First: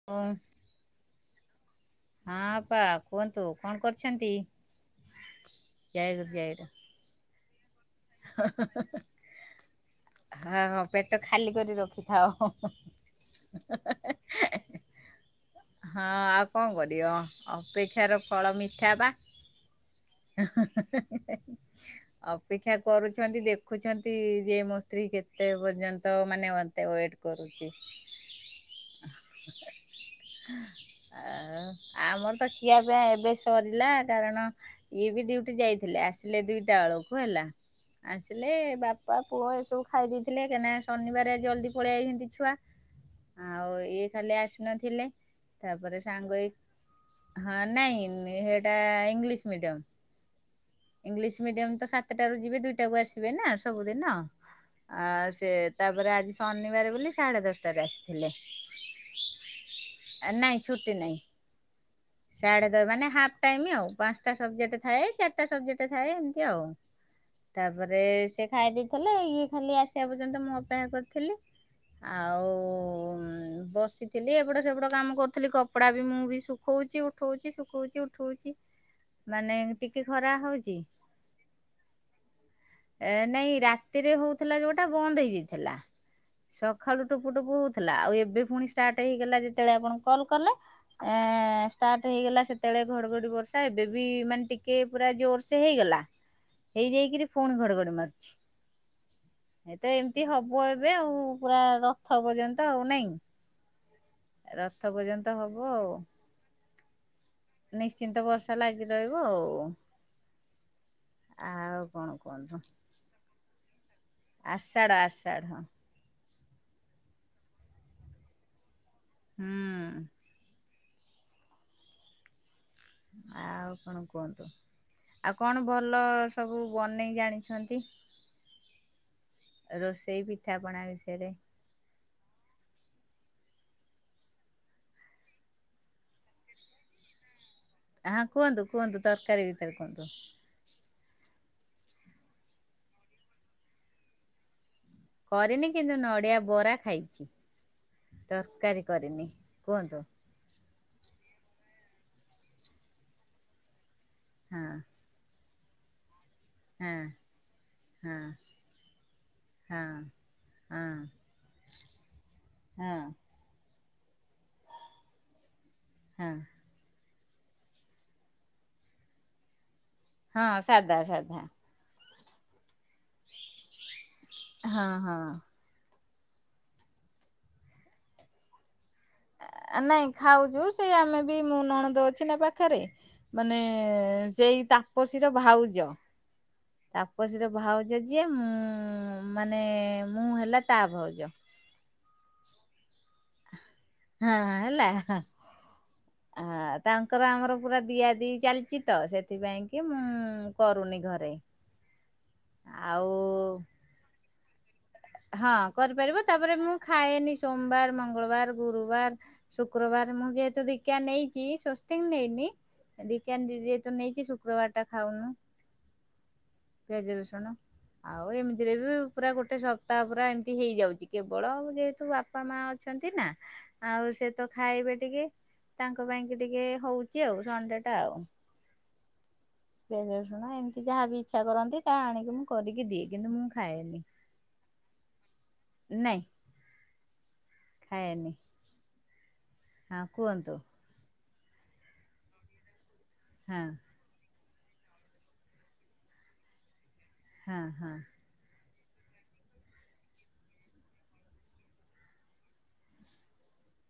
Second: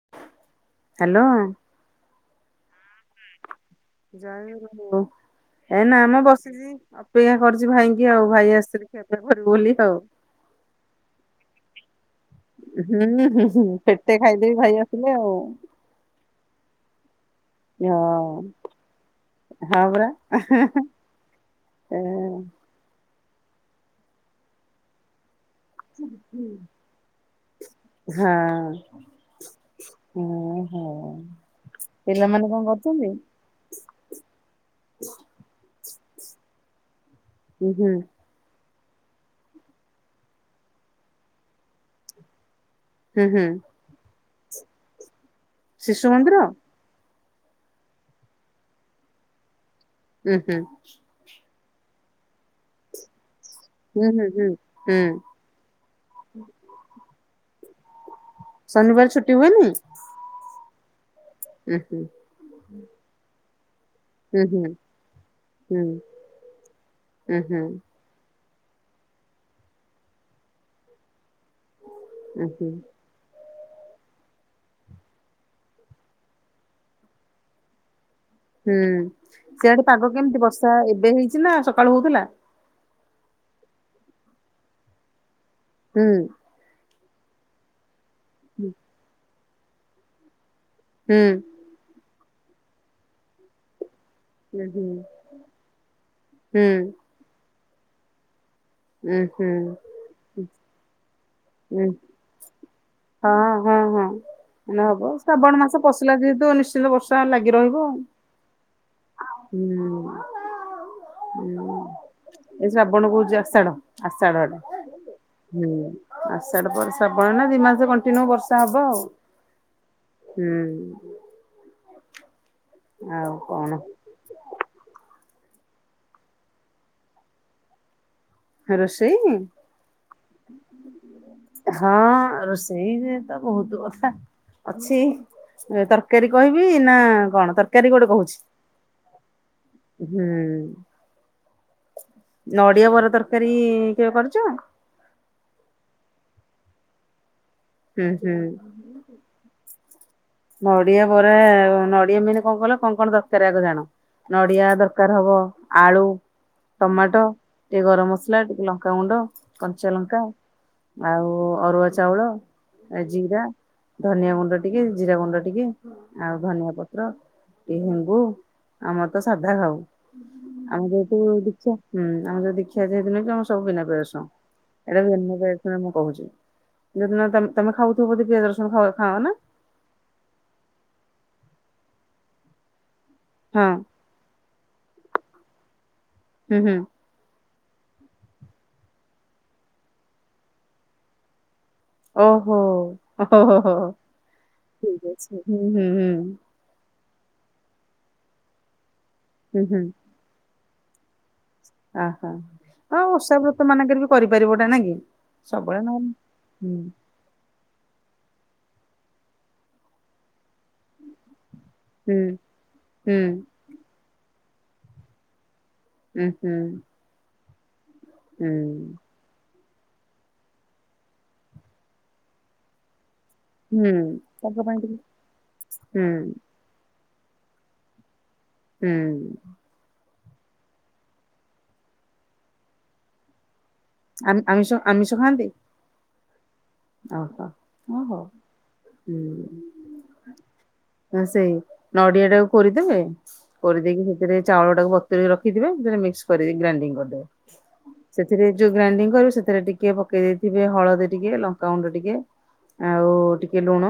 [unintelligible] Hello. ହଁ ଅପା କୁହନ୍ତୁ। କଣ କରୁଛନ୍ତି? [unintelligible] ଏ ନା ମ ଜୟଗୁରୁ ଜୟଗୁରୁ ବସିଚି ଅପେକ୍ଷା କରିଛି ଭାଇଙ୍କୁ। ଆଉ ଭାଇ ଆସିଲେ ଖିଆପିଆ କରିବୁ ବୋଲି ଆଉ। ହଁ-ହଁ ପେଟ ଖାଲି କରି ରଖିଥାଅ, ହୁଁ ହୁଁ ହୁଁ ପେଟେ ଖାଇଦେବି ହଁ-ହଁ-ହେ-ହେ-ହେ-ହେ। ଭାଇ ଆସିଲେ ଆଉ ହଁ ଆଉ କଣ କରିବ, ଆଉ ହଁ ଅପେକ୍ଷାର ଫଳ ମିଠା ବା, ହଁ ପରା ଏ ଏଁ-ହେ-ହେ-ହେ-ହେ-ହେ ଅପେ କରୁଛନ୍ତି ଦେଖୁଛନ୍ତି ଯେ ମୋ ସ୍ତ୍ରୀ କେ ତେ ପର୍ଯ୍ୟନ୍ତ ମାନେ ମତେ ୱେଟ୍ କରୁଚି। ହଁ ହଁ ହଁ ଆଉ ଆମର ତ ପିଲାମାନେ କଣ ଖିଆପିଆ କରୁଛନ୍ତି ଏବେ ସରିଲା କାରଣ ଇଏ ବି ଡ୍ୟୁଟି ଯାଇଥିଲେ, ଆସିଲେ ଦୁଇଟା ବେଳକୁ ହେଲା। ଉ-ହୁଁ। ଆସିଲେ ବାପା ପୁଅ ଏସବୁ ଖାଇ ଦେଇଥିଲେ, କାଇଁନା ଶନିବାରେ ଜଲ୍ଦି ପଳେଇ ଆଇଚନ୍ତି ଛୁଆ। ହୁଁ ହୁଁ ଆଉ ଇଏ ଖାଲି ଆସିନଥିଲେ, ତାପରେ ଶିଶୁ ମନ୍ଦିର ସାଙ୍ଗହେଇ ହଁ ନାଇଁ ହେଇଟା ଇଂଲିଶ୍ ମିଡିୟମ୍। ଉଁ-ହୁଁ। ଇଂଲିଶ୍ ମିଡିୟମ୍ ତ ସାତେଟାରୁ ଯିବେ ଦୁଇଟାକୁ ଆସିବେ ନା ହୁଁ ସବୁଦିନ, ହୁଁ ହୁଁ ହୁଁ ଆ ସେ ତାପରେ ଆଜି ଶନିବାର ବୋଲି ସାଢ଼େ ଦଶଟାରେ ଆସିଥିଲେ। ଶନିବାର ଛୁଟି ହୁଏନି? ଆ ନାଇଁ ଛୁଟି ନାହିଁ। ଉଁ-ହୁଁ। ସାଢେ ଦ ମାନେ ହାପ୍ ଟାଇମ୍ ଆଉ ପାଞ୍ଚଟା ହୁଁ ସବଜେକ୍ଟ ଥାଏ, ସେ ହୁଁ ସବଜେକ୍ଟ ଥାଏ ଏମ୍ତି ଆଉ, ହୁଁ ହୁଁ ହୁଁ ତାପରେ ରେ ସେ ଖାଇ ଦେଇଥେଲେ, ଇଏ ଖାଲି ଆସିବା ପର୍ଯ୍ୟନ୍ତ ମୁଁ ଅପେକ୍ଷା କରିଥେଲି। ହୁଁ ଆଉ ହୁଁ ଉଁ ବସି ଥିଲି ଏପଟ ସେପଟ କାମ କରୁଥିଲି, କପଡ଼ା ବି ମୁଁ ବି ଶୁଖଉଚି ଉଠଉଚି ଶୁଖଉଚି ଉ ଉଠୋଉଚି, ହୁଁ ମାନେ ସିଆଡେ ଟି ପାଗ କେମିତି ବର୍ଷା ଏବେ ହେଇଛି ନା ସକାଳୁ ହଉଥିଲା? ଏ ନାଇଁ ରାତିରେ ହଉଥିଲା ଯୋଉଟା ବନ୍ଦ ହେଇଯାଇଥିଲା। ହୁଁ। ସକାଳୁ ଟୋପୁ ଟୋପୁ ହଉଥିଲା ଆଉ ଏବେ ହୁଁ ପୁଣି ଷ୍ଟାର୍ଟ ହେଇଗଲା ଯେତେବେଳେ ଆପଣ କଲ୍ କଲେ। ଆ ହୁଁ ଷ୍ଟାର୍ଟ ହେଇଗଲା ସେତେବେଳେ ଘଡଘଡି ବର୍ଷା ଏବେ ବି ମାନେ ହୁଁ ଟିକେ ହୁଁ ପୁର ଜୋର୍ ସେ ହେଇଗଲା ହେଇଯାଇକିରି ପୁଣି ଘଡଘଡି ମାରୁଛି। ହୁଁ ଏ ତ ଏମିତି ହବ ଏବେ ଆଉ ପୁରା ହୁଁ ରଥ ପର୍ଯ୍ୟନ୍ତ ଆଉ ନାଇଁ? ହଁ ହଁ ହଁ। ମାନେ ରଥ ହବ ପର୍ଯ୍ୟନ୍ତ ଶ୍ରାବଣ ହବ ମାସ ଆଉ ପଶିଲା ଯେହେତୁ ନିଶ୍ଚିନ୍ତ ବର୍ଷା ଲାଗି ରହିବ ଆଉ। ନିଶ୍ଚିନ୍ତ ବର୍ଷ ର୍ଷା ଲାଗି ରହିବ ହୁଁ ଆଉ ହୁଁ ଆଉ କଣ କୁହନ୍ତୁ? ଏ ଶ୍ରାବଣ କହୁଛି ଆଷାଢ ଆଷାଢଏଟା ଆଷାଢ ଆଷାଢ ହୁଁ ଆଷାଢ ପରେ ଶ୍ରାବଣ ଏଇନା ଦି ମାସ କଣ୍ଟିନ୍ୟୁ ବର୍ଷା ହବ ଆଉ ହୁଁ ହୁଁ ଆଉ କଣ? କୁହନ୍ତୁ ଆଉ କଣ ଭଲ ସବୁ ବନେଇ ଜାଣିଛନ୍ତି? ରୋଷେଇ? ରୋଷେଇ ପିଠାପଣା ବିଷୟରେ ହଁ ରୋଷେଇରେ ତ ବହୁତ କଥା ଅଛି ତର ତରକାରୀ କହିବି ନା କଣ ତରକାରୀ ଗୋଟେ ହଁ କହୁଛି କୁହନ୍ତୁ କୁହନ୍ତୁ ତରକାରୀ ଭିତରେ କୁହନ୍ତୁ। ହୁଁ ନଡିଆ ବରା ତରକାରୀ କେବେ କରିଛ? କରିନି କିନ୍ତୁ ନଡ଼ିଆ ବରା ଖାଇଛି ହୁଁ ହୁଁ ତରକାରୀ କରିନି କୁହନ୍ତୁ। ନଡିଆ ବରା ନଡିଆ ମେନ୍ କଣ କହିଲ କଣ କଣ ଦରକାର ଆଗ ଜାଣ ହଁ ନଡିଆ ଦର କାର ହବ ଆଳୁ ହଁ ଟମାଟୋ ଟିକେ ଗରମ ହଁ ମସଲା ଟିକେ ଲଙ୍କାଗୁଣ୍ଡ ହଁ କଞ୍ଚା ଲଙ୍କା ହଁ ଆଉ ଅରୁଆ ଚାଉଳ ହଁ ଜିଙ୍ଗା ଧନିଆ ଗୁଣ୍ଡ ଟିକେ ଜିରା ଗୁଣ୍ଡ ଟିକେ ହଁ ଆଉ ଧନିଆ ପ ତ୍ର ଏ ହେଙ୍ଗୁ ଆମର ତ ସାଧା ଖାଉ ହଁ ଆମ ସାଧା ଯେହେତୁ ସାଧା ଦୀକ୍ଷା। ହୁଁ ଆମେ ଯୋଉ ଦୀକ୍ଷା ଯେହେତୁ ନେଇଛୁ ଆମର ସବୁ ବିନା ପିଆଜ ରସୁଣ ହଁ ଏଇଟା ହଁ [unintelligible] ଶୁଣ ମୁଁ କହୁଛି ଯୋଉ ଦିନ ତମେ ତମେ ଖାଉଥିବ ବୋଧେ ପିଆଜ ରସୁଣ ଖାଅ-ଖାଅ ନା? ନାଇଁ ଖାଉଛୁ ସେ ଆମେ ବି ମୁଁ ନଣନ୍ଦ ଅଛି ନା ପାଖେରେ ମାନେ ହଁ ସେଇ ତାପସୀର ଭାଉଜ। ହୁଁ ହୁଁ। ତାପସୀର ଭାଉଜ ଯିଏ ମୁଁ ମାନେ ମୁଁ ହେଲା ତା ଭାଉଜ ଓହୋ ଓ ହୋ ହୋ ହଁ ହେଲା ଠିକ୍ ଅଛି ହୁଁ ହୁଁ ହୁଁ। ଆ ତାଙ୍କର ଆମର ପୁରା ଦିଆ ଦି ଚାଲିଛି ତ ହୁଁ ସେଥିପାଇଁ କି ମୁଁ କରୁନି ଘରେ। ଓହୋ ଆଉ ହଁ ଓଷାବ୍ରତ ମାନଙ୍କରେ ବି କରିପାରିବ ଏଟା ନା କି? ହଁ ସବୁବେଳେ ନହେଲେ କରିପାରିବ ତାପରେ ମୁଁ ହୁଁ ଖାଏନି ସୋମବାର, ମଙ୍ଗଳବାର, ଗୁରୁବାର, ଶୁକ୍ରବାର ମୁଁ ଯେହେତୁ ଦିକ୍ଷା ନେଇଛି। ତିଂ ହୁଁ ନେଇନି ହୁଁ ଦୀକ୍ଷା ଯେହେତୁ ନେଇଛି ଶୁକ୍ରବାର ଟା ଖାଉନୁ। ହୁଁ ହୁଁ। ପିଆଜ ରସୁଣ ଆଉ ଏମିତିରେ ବି ପୁରା ଗୋଟେ ସବ୍ ପ୍ତାହ ପୁରା ଏମିତି ହେଇଯାଉଛି କେବଳ ଯେହେତୁ ବାପା ମା ଅଛନ୍ତି ନା ହୁଁ ଆଉ ସେ ତ ତାଙ୍କ ପାଇଁ ଖାଇବେ ଟିକେ ତାଙ୍କ ପାଇଁ ହୁଁ କି ଟିକେ ହଉ ଛି ଆଉ ସଣ୍ଡେ ଟା ଆଉ। ହୁଁ। ପିଆଜ ରସୁଣ ଏମିତି ଯାହା ବି ଇଚ୍ଛା କରନ୍ତି ତାହା ଆଣିକି ମୁଁ କରିକି ଦିଏ କିନ୍ତୁ ମୁଁ ଖାଏନି। ଆମ ଆମିଷ ଆମିଷ ଖାଆନ୍ତି? ନାହିଁ। ଓହୋ ହଁ ହଉ ହୁଁ। ହଁ କୁହନ୍ତୁ। ହ ସେଇ ନଡିଆ ଟାକୁ କୁରିଦେବେ ହଁ କୁରିଦେଇକି ସେଥିରେ ଚାଉଳଟାକୁ ବତୁରେଇ ରଖିଥିବ ସେଥିରେ ମିକ୍ସ କରି ଗ୍ରାଇଣ୍ଡିଙ୍ଗ କରିଦେବେ। ହଁ ହଁ। ସେଥିରେ ଯେଉଁ ଗ୍ରାଇଣ୍ଡିଙ୍ଗ କରିବେ ସେଥିରେ ଟିକିଏ ପକାଇ ଦେଇଥିବେ ହଳଦୀ ଟିକେ ଲଙ୍କାଗୁଣ୍ଡ ଟିକିଏ ଆଉ ଟିକେ ଲୁଣ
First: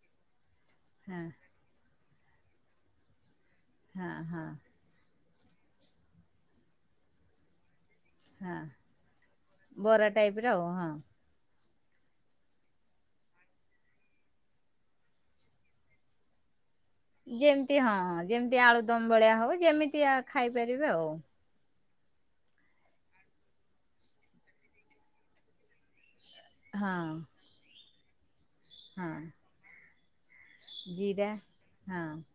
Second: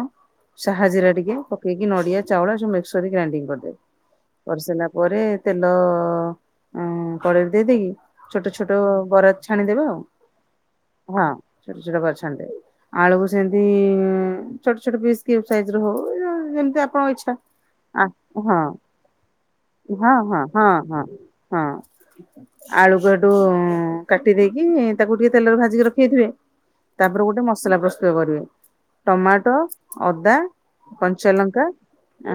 ସାହାଜିରା ହଁ ଟିକେ ପକେଇକି ନଡ଼ିଆ ଚାଉଳ ସବୁ ମିକ୍ସ କରିିକି ଗ୍ରାଇଣ୍ଡିଙ୍ଗ କରିଦେବ ହଁ ହଁ କରିସାରିଲା ପରେ ତେଲ ଉ କଡ଼େଇରେ ଦେଇଦେଇକି ଛୋଟ ହଁ ଛୋଟ ବରା ଛାଣିଦେବେ ଆଉ ବରା ଟାଇପ ର ଆଉ ହଁ ଛୋଟ ଛୋଟ ବରା ଛାଣିଦେବେ। ଆଳୁକୁ ସେମିତି ଛୋଟ ଛୋଟ ପିସ୍ କ୍ୟୁବ ସାଇଜର ହଉ ଯେମତି ଇଛା ଯେମିତି ହଁ ଯେମିତି ଆଳୁଦମ ଭଳିଆ ହଉ ଯେମିତି ହଁ ହଁ ହଁ ଖାଇପାରିବେ ହଁ। ଆଉ ହଁ ଆଳୁକୁ ଏଠୁ କାଟି ଦେଇକି ତାକୁ ଟିକେ ତେଲରେ ଭାଜିକି ରଖ ରଖି ଦେଇଥିବେ ହଁ ତାପରେ ଗୋଟେ ମସଲା ପ୍ରସ୍ତୁତ କରିବେ ହଁ। ଟମାଟୋ ଅଦା ଜିରା କଞ୍ଚା ଲଙ୍କା ହଁ ଆ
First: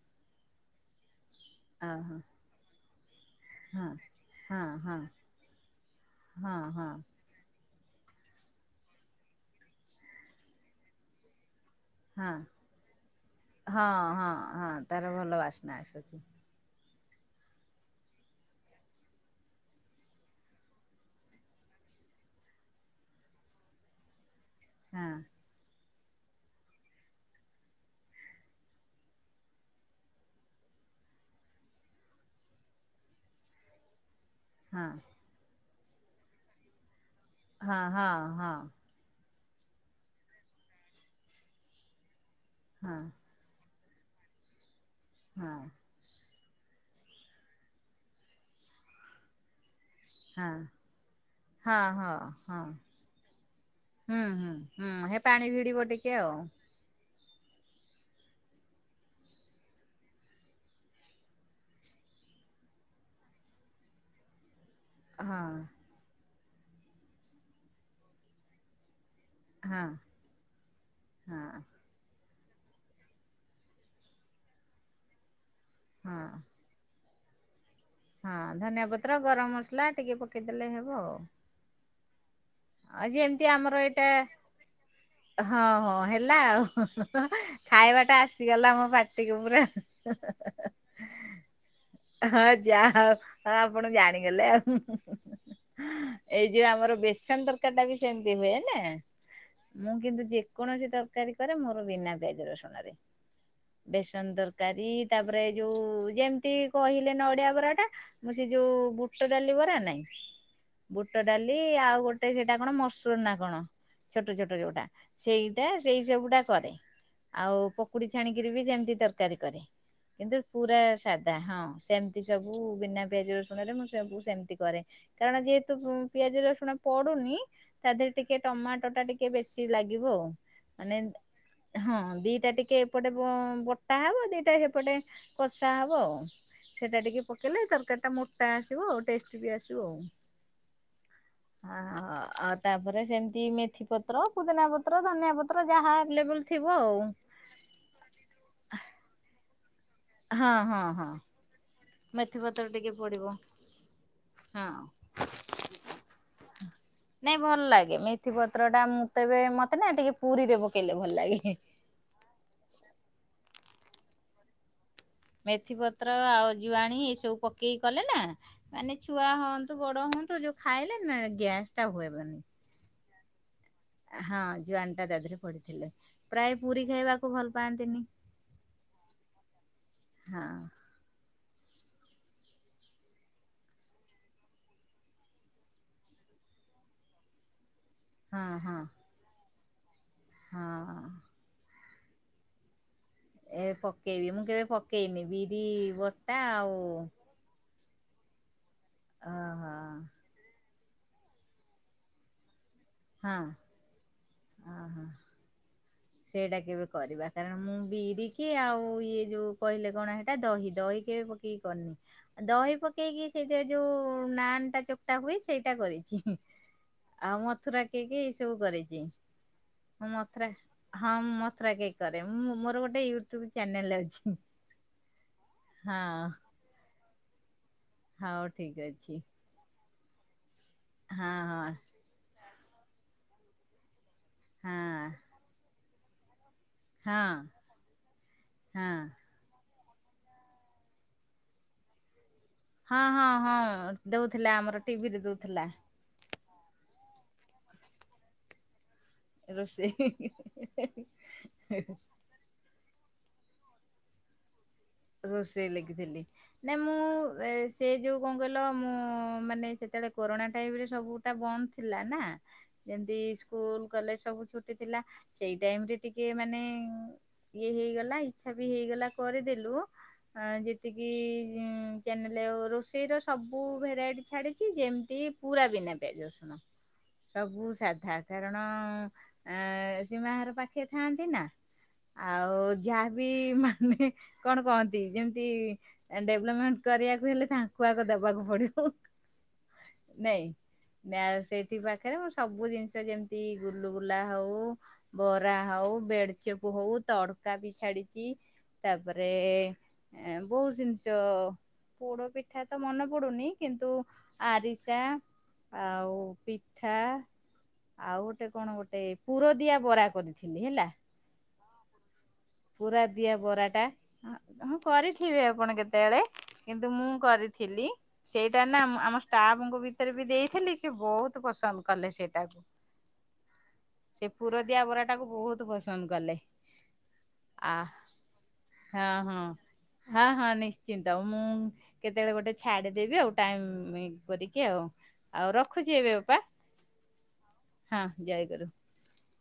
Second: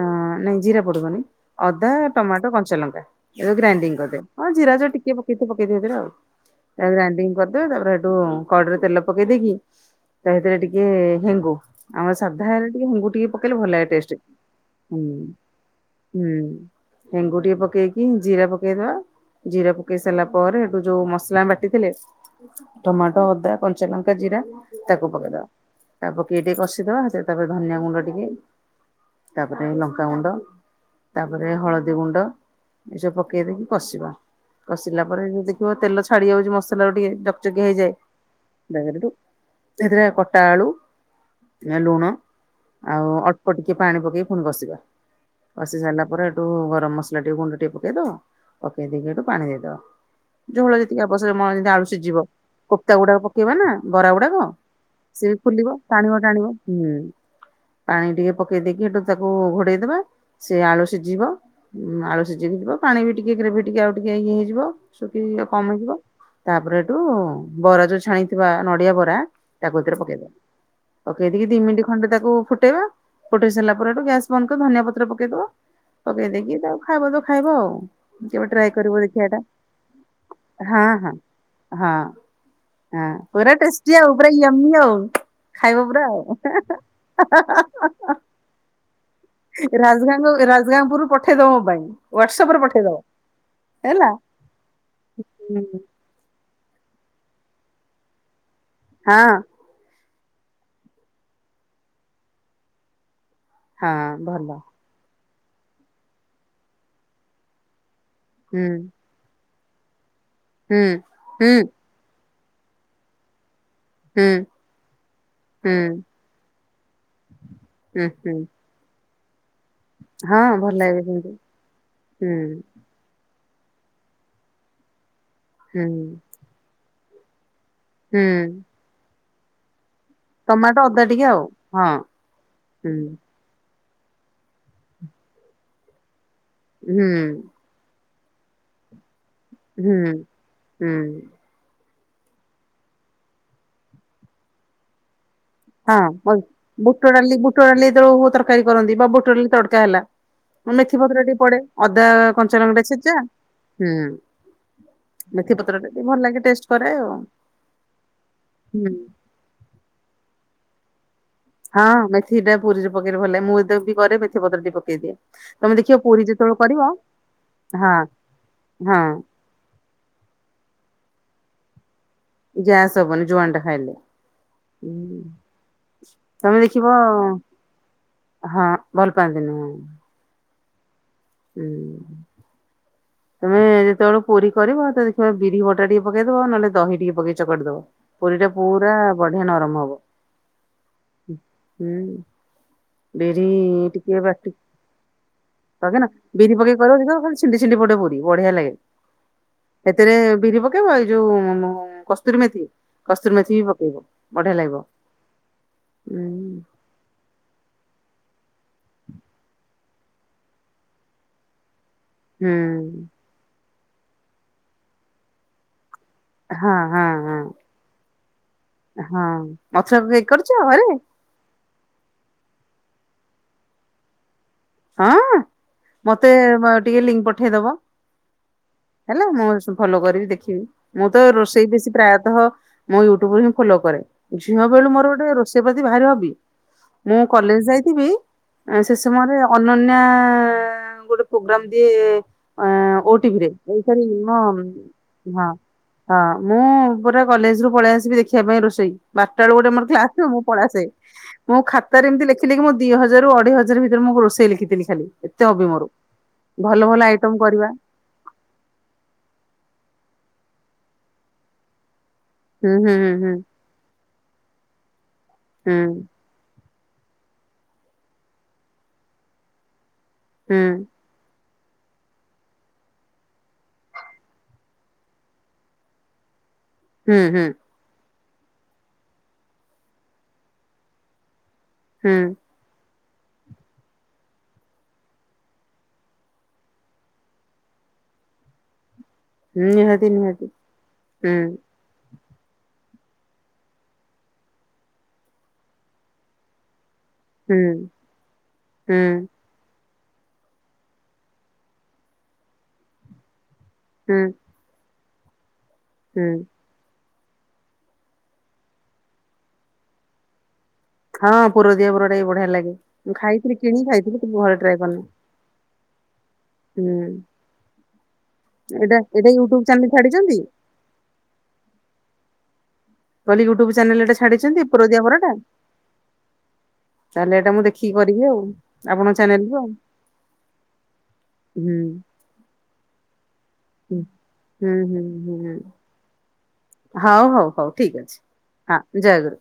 ନାଇଁ ଜୀରା ପଡ଼ିବନି। ଅଦା ଓହୋ ଟମାଟୋ କଞ୍ଚାଲଙ୍କା। ଏବେ ହଁ ଗ୍ରାଇଣ୍ଡିଙ୍ଗ କରିଦେବେ ହଉ ହଁ ଜିରା ଯଦି ହଁ ଟିକେ ପକେଇଥିବେ ପକେଇଥିବେ ଜିରା ଆଉ ହଁ ଆଉ ହଁ ଗ୍ରାଇଣ୍ଡିଙ୍ଗ କରିଦେବେ ତାପରେ ସେଠୁ କଡେଇରେ ତେଲ ପକେଇ ଦେଇକି ତା ସେଥିରେ ଟିକେ ହେଙ୍ଗୁ। ଆମ ହଁ ସାଧାରେ ଟିକେ ହେଙ୍ଗୁ ଟିକେ ପକେଇଲେ ଭଲଲାଗେ ହଁ ଟେଷ୍ଟ ହଁ ହଁ ହୁଁ ତାର ଭଲ ବାସ୍ନା ଆସୁଛି ହୁଁ। ହେଙ୍ଗୁ ଟିକେ ପକେଇକି ଜିରା ପକେଇଦବା। ଜିରା ପକେଇ ସାରିଲା ପରେ ଏଠୁ ଯୋଉ ମସଲା ଆମେ ବାଟିଥିଲେ। ଟମାଟ ଅଦା କଞ୍ଚାଲଙ୍କା ଜିରା ତାକୁ ହଁ ପକେଇଦବା। ତା ପକେଇ ଟିକେ କଷିଦବା ତାପରେ ଧନିଆ ଗୁଣ୍ଡ ଟିକେ ତାପରେ ଲଙ୍କାାଗୁଣ୍ଡ ତାପରେ ହଳଦୀ ଗୁଣ୍ଡ ଏସବୁ ପକାଇ ଦେଇକି କଷିବା। ହଁ କଷିଲା ପରେ ଯଉ ଦେଖିବ ତେଲ ଛାଡି ଯାଉଛି ମସଲା ରୁ ଟିକେ ଯକଚକିଆ ହଁ ହେଇଯାଏ ହଁ ହଁ ତାପରେ ସେଠୁ ସେଥିରେ କଟା ଆଳୁ ଲୁଣ ହଁ ଆଉ ଅଳ ଅଳ୍ପ ଟିକେ ପାଣି ପକେଇ ପୁଣି କସିବା ହଁ କସିି ସାରିଲା ପରେ ଟୁ ଗରମ ମସଲା ଟିକେ ଗୁଣ୍ଡ ଟିକେ ପକେଇ ଦବ ପକେଇ ଦେଇକି ଏଇଠୁ ପାଣି ଦେଇଦବ। ହଁ ଝୋଳ ଯେତିକି ଆବଶ୍ୟକ ମ ଯେମିତି ଆଳୁ ହଁ ହଁ ସିଝିବ ହଁ କୋପ୍ତା ଗୁଡାକ ପକେଇବା ନା ବରା ହୁଁ ଗୁଡାକ। ହୁଁ ହୁଁ ହେ ସେ ବି ପାଣି ଫୁଲିବ ଭିଡ଼ିବ ଟିକେ ଟାଣିବ ଆଉ ଟାଣିବ ହୁଁ। ପାଣି ଟିକେ ପକେଇ ଦେଇକି ସେଠୁ ତାକୁ ଘୋଡେଇଦବା। ସେ ଆଳୁ ସିଝିବ ଉମ ଆଳୁ ସିଝିକି ଯିବ ପାଣି ବି ଟିକେ ଗ୍ରେଭି ଟିକେ ଆଉ ଟିକେ ଇଏ ହେଇଯିବ। ହଁ ଶୁଖିକି କମ ହେଇଯିବ ତାପରେ ଏଇଠୁ ବରା ଯୋଉ ଛାଣିଥିବା ନଡିଆ ବରା ତାକୁ ହଁ ଏଥିରେ ପକେଇଦବା ପକେଇଦେଇକିି ଦି ହଁ ମିଣ୍ଟି ଖ ଖଣ୍ଡେ ତାକୁ ଫୁଟେଇବା ଫୁଟେଇ ସାରିଲା ପରେଠୁ ଗ୍ୟାସ୍ ବନ୍ଦ କରି ଧନିଆ ପତ୍ର ପକଦବା ହଁ ପକେଇ ଦେଇକି ତାକୁ ଖାଇବ ତ ଖାଇବ ଆଉ କେବେ ହଁ ଟ୍ରାଏ ଧନିଆ କରିବ ପତ୍ର ଦେଖିଆ ଏଟା ଗରମ ମସଲା ଟିକେ ପକେଇଦେଲେ ହାଁ ହେବ ହାଁ। ଆଉ ହଁ ଆଉ ହଁ ଯେମିତି ପୁରା ଆମର ଟେଷ୍ଟି ଏଇଟା ଆଉ। ପୁରା ୟମି ଆଉ ହଁ ଖାଇବ ହଁ ପୁରା ଆଉ ହେଲା ହାଁ ହାଁ ହାଁ ହାଁ ହାଁ ହାଁ। ତି ଗଲା ମୋ ପା ଟିକ ପୁରା ରାଜଗାଙ୍ଗପୁରରୁ ପଠେଇଦବ ମୋ ପାଇଁ ହାଁ ହାଁ ହାଁ ହାଁ ହ୍ୱାଟସଆପ ହଁ ରେ ଯା ପଠେଇଦବ ହଉ ଯା। ହଁ ଆପଣ ହେଲା। ଜାଣିଗଲେ ଆଉ ହୁଁ ହୁଁ ହୁଁ। ଏଇ ଯୋଉ ଆମର ବେସନ ତରକାରୀ ଟା ବି ସେମିତି ହୁଏ ନା। ହଁ ମୁଁ କିନ୍ତୁ ଯେକୌଣସି ତରକାରୀ କରେ ମୋର ବିନା ପିଜ ରସୁଣରେ। ହଁ ବେସନ୍ ଭଲ ତରକାରୀ ତାପରେ ଯୋଉ ଯେମିତି କହିଲେ ନଡିଆ ବରାଟା। ମୁଁ ସେ ହୁଁ ଯୋଉ ବୁଟ ଡାଲି ବରା ନାଇଁ ହୁଁ। ବୁଟ ହୁଁ ଡାଲି ଆଉ ଗୋଟ୍ ତେ ସେଇଟା କଣ ମସୁର ନା କଣ‍? ହୁଁ ଛୋଟ ଛୋଟ ଯୋଉଟା ସେଇଟା ହୁଁ ସେଇ ସବୁଟା କରେ ଆଉ ହୁଁ ପକୁଡି ହୁଁ ଛାଣିକିରି ବି ସେମତି ତରକାରୀ କରେ। କିନ୍ତୁ ହଁ ଭଲ ପୁରା ଲାଗେ ସେମିତି ସାଧା ହଁ ସେମିତି ସବୁ ହୁଁ। ବିନା ପିଆଜ ରସୁଣରେ ମୁଁ ପୁରା ସବୁ ସେମତି କରେ କାରଣ ଯେହେତୁ ହୁଁ ମୁ ପିଆଜ ରସୁଣ ପଡୁନି ତା ଦେହରେ ଟିକେ ହୁଁ ଟମା ଟା ଟିକେ ବେଶୀ ଲାଗିବ ଆଉ। ଟମାଟୋ ମାନେ ଅଦା ଟିକେ ଆଉ ହଁ ଦିଟା ଟିକେ ହୁଁ। ଏପଟେ ବଂ ବ ଟା ହବ ଦିଟା ହେପଟେ କଷା ହବ ଆଉ ସେଟା ହୁଁ ଟିକେ ପକେଇଲେ ତରକାରୀଟା ମୋ ଟା ଆସିବ ଟେଷ୍ଟ ବି ଆସିବ। ହୁଁ ଆଉ। ହୁଁ। ହଁ ଅ ଆଉ ତାପରେ ସେମତି ମେଥି ପତ୍ର ପୁଦିନା ପତ୍ର ଧନିଆ ପତ୍ ର ଯାହା ଆଭେଲେବଲ୍ ଥିବ ଆଉ। ବୁଟଡାଲି ବେଳକୁ ତରକାରୀ କରନ୍ତି ବ ବୁଟଡ଼ାଲି ତଡକା ହେଲା ହଁ ହଁ ମେଥି ହଁ। ପତ୍ର ଟି ପଡେ। ଅଦା ମେଥି ପତ୍ର କଞ୍ଚାଲଙ୍କା ଟାଏ ଟିକେ ଛେଚା ପଡିବ ହୁଁ ହଁ। ମେଥି ପତ୍ର ଟାଏ ଟିକେ ଭଲ ଲାଗେ ଟେଷ୍ଟ। କରେ ଆଉ। ନାଇଁ ଭଲ ଲାଗେ ମେଥି ପତ୍ର ଟା ହୁଁ ମୁଁ ତେବେ ମତେ ନା ଟିକେ ପୁରୀରେ ପକେଇଲେ ଭଲ ଲାଗେ ହେ। ହଁ ମେଥି ଟା ପୁରି ରେ ପକେଇଲେ ଭଲ ଲା ମୁଁ ଦେବି କରେ ମେଥି ପତ୍ର ଟି ପକେଇଦିଏ। ତମେ ଦେଖିବ ମେଥିପତ୍ର ପୁରୀ ଆଉ ଯେତେବେଳେ କରିବ ଜୁଆଣି ଏସବୁ ପକେଇକି ହଁ କଲେ ନା ମାନେ ହଁ ଛୁଆ ହନ୍ ବଡ଼ ହୁଅ ତୁ ଯୋଉ ଖାଇଲେ ନା ଗ୍ୟାସ ଟା ହୁଏ। ଗ୍ୟାସ୍ ହବନି ଜୁଆନିଟା ଖାଇଲେ। ହଁ ଜୁଆନୀଟା ଟା ହୁଁ ଦାଦିରେ ପଡ଼ିଥିଲେ ପ୍ରାୟ ତମେ ପୁରୀ ଦେଖିବ ଖାଇବାକୁ ଭଲ ପାଆନ୍ତି ନି। ହଁ ଭଲ ପାଆନ୍ତିନି। ହଁ। ହୁଁ। [inaudible] ତମେ ଯେତେବେଳେ ପୁରୀ କରିବ ଦେଖିବା ବିରି ବଟା ଟିକେ ପକେଇଦବା ନହେଲେ ଦହି ଟିକେ ପକେଇ ଚକଟିଦବ। ପୁରି ହଁ ଟା ହଁ ପୁରା ବଢ଼ିଆ ନରମ ହବ। ହଁ। ହୁଁ। ବିରି ଏ ଟିକେ ପକେଇବି ମୁଁ କେବେ ପକେଇନି ବିରି ନା ବଟା [inaudible] ବିରି ଆଉ ପକେଇକି କରାଉଛି ତ ଖାଲି ଛିଣ୍ଡି ଛିଣ୍ଡି ପଟେ ପୁରୀ ବଢ଼ିଆ ଲାଗେ। ଓହୋ ଏଥିରେ ବିରି ପକେଇ ପକେଇବ ଏଇ ଯୋଉ, କସ୍ତୁରୀ ମେଥି ହଁ କସ୍ତୁରୀ ମେଥି ବି ପକେଇବ ବଢ଼ିଆ ଲାଗିବ। ଓହୋ। ଉଁ ସେଇଟା କେବେ କରିବା। କାରଣ ମୁଁ ବିରିକି ଆଉ ଇଏ ଯୋଉ କହିଲେ କଣ ହେଟା ଦହି ଦହି କେବେ ପକେଇକି କରିନି। ହୁଁ ଦହି ପକେଇକି ସେଇଟା ଯୋଉ ନାନ୍ ଟା ଚକ୍ଟା ହୁଏ ସେଇଟା କରିଛି। ହଁ ହଁ ହଁ ଆଉ ମଥୁରା କେକ ଏଇ ସବୁ କରିଛି, ହଁ ହଉ କେକ୍ କରିଛ ମଥୁରା ଘରେ ହଁ ମୁଁ ମଥୁରା କେକ୍ କରେ, ମୁଁ ମୋର ଗୋଟେ ୟୁଟ୍ୟୁବ ଚ୍ୟାନେଲ ଅଛି। ହଁ ହଁ ମତେ ଟିକେ ଲିଙ୍କ ପଠେଇଦବ ହଉ ଠିକ ଅଛି ହେଲା ମୁଁ ସବୁ ସବୁ ଫଲୋ କରିବି ଦେଖିବି। ମୁଁ ତ ହଁ ହଁ ରୋଷେଇ ବେଶୀ ପ୍ରାୟତଃ ମୁଁ ୟୁଟ୍ୟୁବ ରୁ ହିଁ ଫଲୋ କରେ। ଝିଅ ବେଳୁ ମୋର ହଁ। ଗୋଟେ ରୋଷେଇ ପ୍ରତି ଭାରି ହବି। ହଁ ମୁଁ କଲେଜ ଯାଇଥିବି ହଁ ସେ ସମୟରେ ଅନନ୍ୟା ଗୋଟେ ପ୍ରୋଗ୍ରାମ ଦିଏ। ଅ ହଁ ହଁ ଓଟିଭିରେ, ଏଇ ହଁ ଦଉଥିଲା ଆମର ଟିଭିରେ ହଁ। ଦଉଥିଲା ହଁ ମୁଁ ପୁରା କଲେଜ ରୁ ପଳେଇ ଆସିବି ଦେଖିବା ପାଇଁ ରୋଷେଇ। ବାରଟା ବେଳ ଗୋଟେ ମୋର କଲାସ ରୋଷେଇ ମୁଁ ପଳାସେ ମୁଁ ଖାତାରେ ଏମିତି ଦେଖୁଥିଲି କି ମୁଁ ଦି ହଜାରରୁ ଅଢେଇ ହଜାର ଭିତରେ ମୁଁ ରୋଷେଇ ଲେଖିଥିଲି ଖାଲି। ଏତେ ହବି ରୋଷେଇ ମୋର। ଲେଖିଥିଲି ନା ଭଲ ମୁଁ ଭଲ ଆଇଟମ ଏ କରିବା ସେ ଯୋଉ କଣ କହିଲ ମୁଁ ମାନେ ସେତେବେଳେ କରୋନା ଟାଇମ ରେ ସବୁଟା ବନ୍ଦ ଥିଲା ନା। ହୁଁ ହୁଁ ଯେମିତି ହୁଁ ସ୍କୁଲ କଲେଜ ସବୁ ଛୁଟି ଥିଲା। ସେଇ ହୁଁ ଟାଇମ ରେ ଟିକେ କିଏ ମାନେ, ଇଏ ହେଇଗଲା ଇଚ୍ଛା ବି ହେଇଗଲା କରିଦେଲୁ। ଆ ହୁଁ ଯେତିକି ଚେନେଲ୍ ରେ ରୋଷେଇ ର ସବୁ ଭେରାଇଟି ଛାଡ଼ିଛି। ଯେମିତି ପୁରା ବିନା ପିଆଜ ରସୁଣ। ହୁଁ ହୁଁ ହୁଁ। ସବୁ ସାଧା। କାରଣ ଏ ସୀମାହାର ପାଖେ ଥାଆନ୍ତି ନା ହୁଁ ଆଉ ଯାହାବି ମାନେ କଣ କହନ୍ତି। ଯେମିତି ଡେଭଲପମେଣ୍ଟ କରିବାକୁ ହେଲେ ତାଙ୍କୁ ଆଗ ଦବାକୁ ପଡ଼ିବ। ନିହାତି ନିହାତି ନାଇଁ ନା ହୁଁ ସେ ସେଠି ପାଖରେ ମୁଁ ସବୁ ଜିନିଷ ଯେମିତି ଗୁଲୁ ଗୁଲା ହଉ। ବରା ହଉ ବେଡ ଚେପ୍ ହଉ ହୁଁ ତରକାରୀ ଛାଡ଼ିଛି ହୁଁ ତାପରେ ଏଁ ବହୁତ ଜିନିଷ ପୋଡ଼ ପିଠା ତ ମନେ ପଡୁନି କିନ୍ତୁ ହୁଁ ଆରିସା ଆଉ ହୁଁ। ପି ପିଠା ଆଉ ଗୋଟେ କଣ ଗୋଟେ ପୁରଦିଆ ବରା କରିଥିଲି ହେଲା। ହଁ ପୁରଦିଆ ବରାଟା ବି ବଢ଼ିଆ ଲାଗେ। ପୁର ମୁଁ ଦିଆ ଖାଇଥିଲି ବରା ଟା, କିଣିକି ଖାଇଥିଲି କିନ୍ତୁ ଘରେ ହଁ ଟ୍ରାଏ କରିନି। କରିଥିବେ ଆପଣ କେତେବେଳେ। କିନ୍ତୁ ମୁଁ ହୁଁ କରିଥିଲି। ସେଇଟା ନା ଏଇଟା ଆମ ଏଇଟା ୟୁଟ୍ୟୁବ ଷ୍ଟାଫଙ୍କ ଚ୍ୟାନେଲ ଭିତରେ ବି ଛାଡିଛନ୍ତି ଦେଇଥିଲି ସେ ବହୁତ ପସନ୍ଦ କଲେ ସେଇଟାକୁ। ମୁଁ କହିଲି ୟୁଟ୍ୟୁବ ଚ୍ୟାନେଲ ରେ ଏଟା ସେ ଛାଡିଛନ୍ତି ପୁରଦିଆ ବରାଟାକୁ ବରାଟା? ବହୁତ ପସନ୍ଦ କଲେ ତାହେଲେ ଏଇଟା ମୁଁ ଆ ଦେଖିକି କରିବି ଆଉ, ହଁ ଆପଣଙ୍କ ହଁ। ଚ୍ୟାନେଲ ରୁ ଆଉ। ହଁ ହଁ ନିଶ୍ଚିନ୍ତ, ମୁଁ ହୁଁ। କେତେବେଳେ ଗୋଟେ ଛାଡିଦେବି ଆଉ। ହୁଁ ଟାଇମ କରିକି ହୁଁ ଆଉ, ହୁଁ ହୁଁ ଆଉ ରଖୁଛି ଏବେ ଅପା? ହଉ ହଉ ହଉ ହଁ ଠିକ ଅଛି, ଜୟ ଗୁରୁ। ହଁ ଜୟଗରୁ।